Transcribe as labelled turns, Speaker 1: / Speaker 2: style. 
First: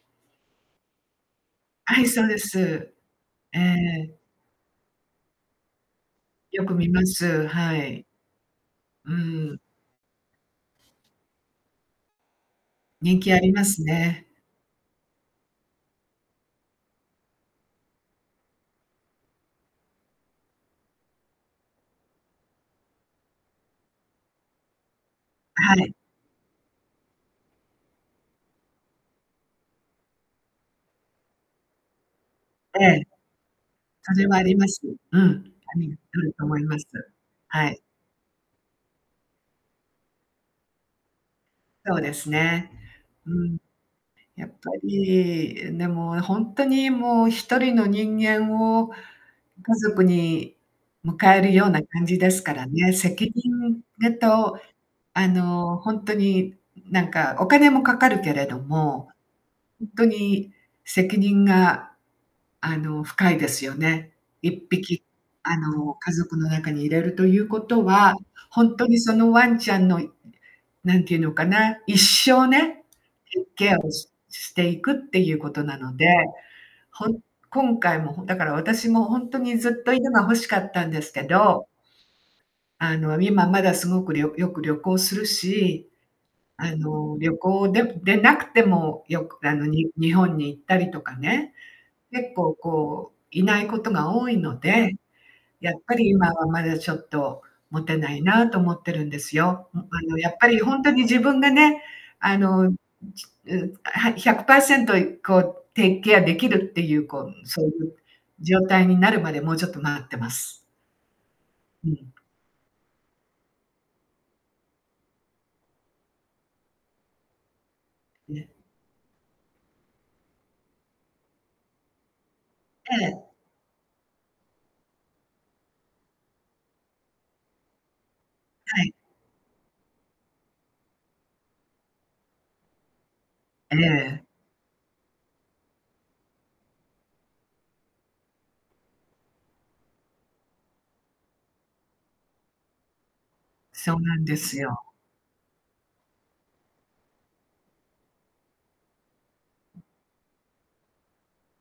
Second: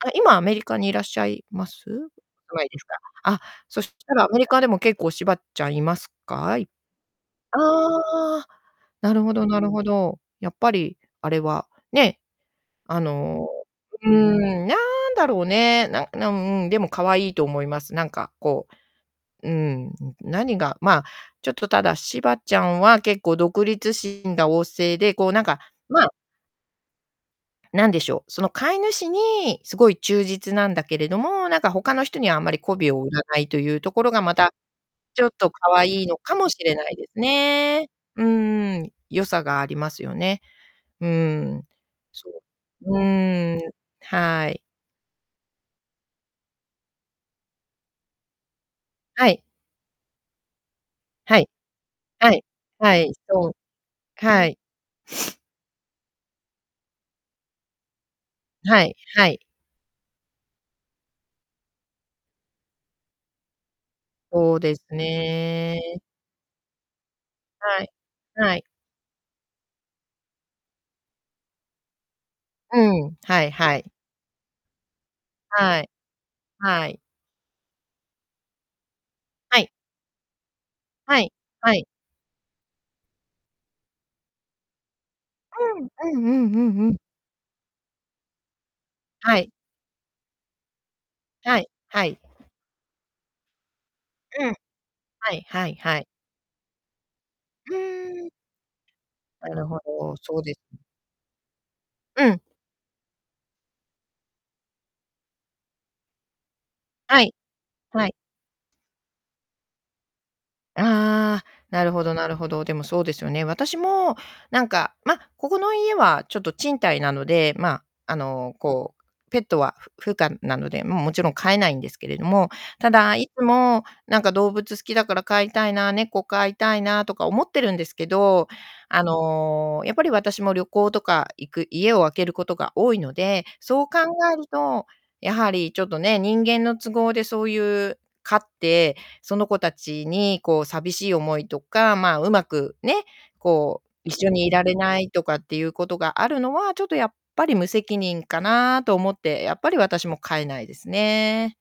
Speaker 1: あ、今アメリカにいらっしゃいます？お
Speaker 2: はい、
Speaker 1: 住
Speaker 2: そうで
Speaker 1: まいです
Speaker 2: す。
Speaker 1: か。あ、
Speaker 2: え
Speaker 1: そした
Speaker 2: え。
Speaker 1: らアメリカでも結構、柴ちゃんいますか？
Speaker 2: よく見ます、
Speaker 1: あ
Speaker 2: はい。
Speaker 1: あ、な
Speaker 2: う
Speaker 1: るほどな
Speaker 2: ん。
Speaker 1: るほど。やっぱり、あれは、ね。あ
Speaker 2: 人気あ
Speaker 1: の、
Speaker 2: ります
Speaker 1: う
Speaker 2: ね。
Speaker 1: ん、なんだろうね、なんなんうん、でも可愛いと思います。なんかこう、うん、何が、まあ、ちょっとただ柴ちゃんは結構独立心が旺盛で、こうなんか、
Speaker 2: はい。
Speaker 1: まあ何でしょう、その飼い主にすごい忠実なんだけれども、なんか他の人にはあんまり媚
Speaker 2: え
Speaker 1: び
Speaker 2: え。
Speaker 1: を売らないというところ
Speaker 2: そ
Speaker 1: が
Speaker 2: れ
Speaker 1: ま
Speaker 2: はあ
Speaker 1: た、
Speaker 2: ります。うん。
Speaker 1: ちょっと可
Speaker 2: あり
Speaker 1: 愛いの
Speaker 2: ある
Speaker 1: か
Speaker 2: と
Speaker 1: も
Speaker 2: 思
Speaker 1: し
Speaker 2: い
Speaker 1: れ
Speaker 2: ます。
Speaker 1: ないです
Speaker 2: はい。
Speaker 1: ね。うんうん。良さがありますよね。うん。
Speaker 2: そうで
Speaker 1: そ
Speaker 2: すね。
Speaker 1: う。うん
Speaker 2: う
Speaker 1: うん
Speaker 2: ん。
Speaker 1: うん、
Speaker 2: や
Speaker 1: は
Speaker 2: っぱ
Speaker 1: い。
Speaker 2: り、でも本当にもう1人の人間を
Speaker 1: はい。
Speaker 2: 家族に迎
Speaker 1: は
Speaker 2: え
Speaker 1: い。
Speaker 2: るような感じで
Speaker 1: は
Speaker 2: す
Speaker 1: い、
Speaker 2: からね。
Speaker 1: はい、
Speaker 2: 責
Speaker 1: そう。
Speaker 2: 任ぐ
Speaker 1: はい。
Speaker 2: と、あの本当に何かお金もかかるけれど
Speaker 1: はい
Speaker 2: も、
Speaker 1: はい。
Speaker 2: 本当に責任があの深いですよね。い
Speaker 1: そ
Speaker 2: っ
Speaker 1: うで
Speaker 2: ぴ
Speaker 1: す
Speaker 2: き、あの
Speaker 1: ね。
Speaker 2: 家族の中に入れるというこ
Speaker 1: は
Speaker 2: と
Speaker 1: い。
Speaker 2: は、
Speaker 1: は
Speaker 2: ほ
Speaker 1: い。
Speaker 2: んとにそのワンちゃんのなんていうのかな、一生ね、
Speaker 1: うん、は
Speaker 2: ケ
Speaker 1: い
Speaker 2: ケ
Speaker 1: は
Speaker 2: アを
Speaker 1: い。
Speaker 2: ししていくっていうことな
Speaker 1: はい。
Speaker 2: ので、
Speaker 1: はい。
Speaker 2: ほん今回も、だから私も本当に
Speaker 1: はい。
Speaker 2: ずっと犬が欲しかったんです
Speaker 1: は
Speaker 2: け
Speaker 1: い。
Speaker 2: ど
Speaker 1: はい。
Speaker 2: あの今まだすごくりょよく旅行する
Speaker 1: うん、
Speaker 2: し、
Speaker 1: うんうんう
Speaker 2: あ
Speaker 1: んうん。
Speaker 2: の、旅行ででなくても、よ
Speaker 1: は
Speaker 2: く
Speaker 1: い。
Speaker 2: あのに日本に行ったりとかね、
Speaker 1: はい、はい。
Speaker 2: 結構こう、いないことが多い
Speaker 1: うん。
Speaker 2: ので、
Speaker 1: はいは
Speaker 2: や
Speaker 1: い
Speaker 2: っぱ
Speaker 1: はい。
Speaker 2: り今はまだちょっと
Speaker 1: う
Speaker 2: 持てない
Speaker 1: ーん。
Speaker 2: なと思ってるんです
Speaker 1: なる
Speaker 2: よ。
Speaker 1: ほ
Speaker 2: あ
Speaker 1: ど、
Speaker 2: のやっ
Speaker 1: そう
Speaker 2: ぱ
Speaker 1: で
Speaker 2: り
Speaker 1: す。
Speaker 2: 本当に自分がね、
Speaker 1: う
Speaker 2: あ
Speaker 1: ん。
Speaker 2: の、う、あ、100%こう take care できるっていう、こ
Speaker 1: は
Speaker 2: う
Speaker 1: い。
Speaker 2: そういう
Speaker 1: はい。
Speaker 2: 状態になるまでもうちょっと待ってます。
Speaker 1: ああ、な
Speaker 2: う
Speaker 1: るほ
Speaker 2: ん。
Speaker 1: どなるほど。でもそうですよね。私もなんかまあ、ここの家はちょっと賃貸なので、ま、あ
Speaker 2: ね。
Speaker 1: のこう、ペットはふ不可なので、もう、もちろん飼えないんですけれども、た
Speaker 2: え
Speaker 1: だ
Speaker 2: え。
Speaker 1: いつもなんか動物好きだから飼いたいな、猫飼いたいなとか思ってるんですけど、
Speaker 2: はい。
Speaker 1: あの、やっぱり私も旅行とか行く家を空けることが多いので、
Speaker 2: え
Speaker 1: そう考
Speaker 2: え。
Speaker 1: えると、やはりちょっとね、人間の都合でそういう飼って、その子たちにこう寂しい思いとか、まあ、うまくね、こう
Speaker 2: そうなん
Speaker 1: 一緒
Speaker 2: で
Speaker 1: にい
Speaker 2: す
Speaker 1: られ
Speaker 2: よ。
Speaker 1: ないとかっていうことがあるのは、ちょっとやっぱり無責任かなと思って、やっぱり私も飼えないですね。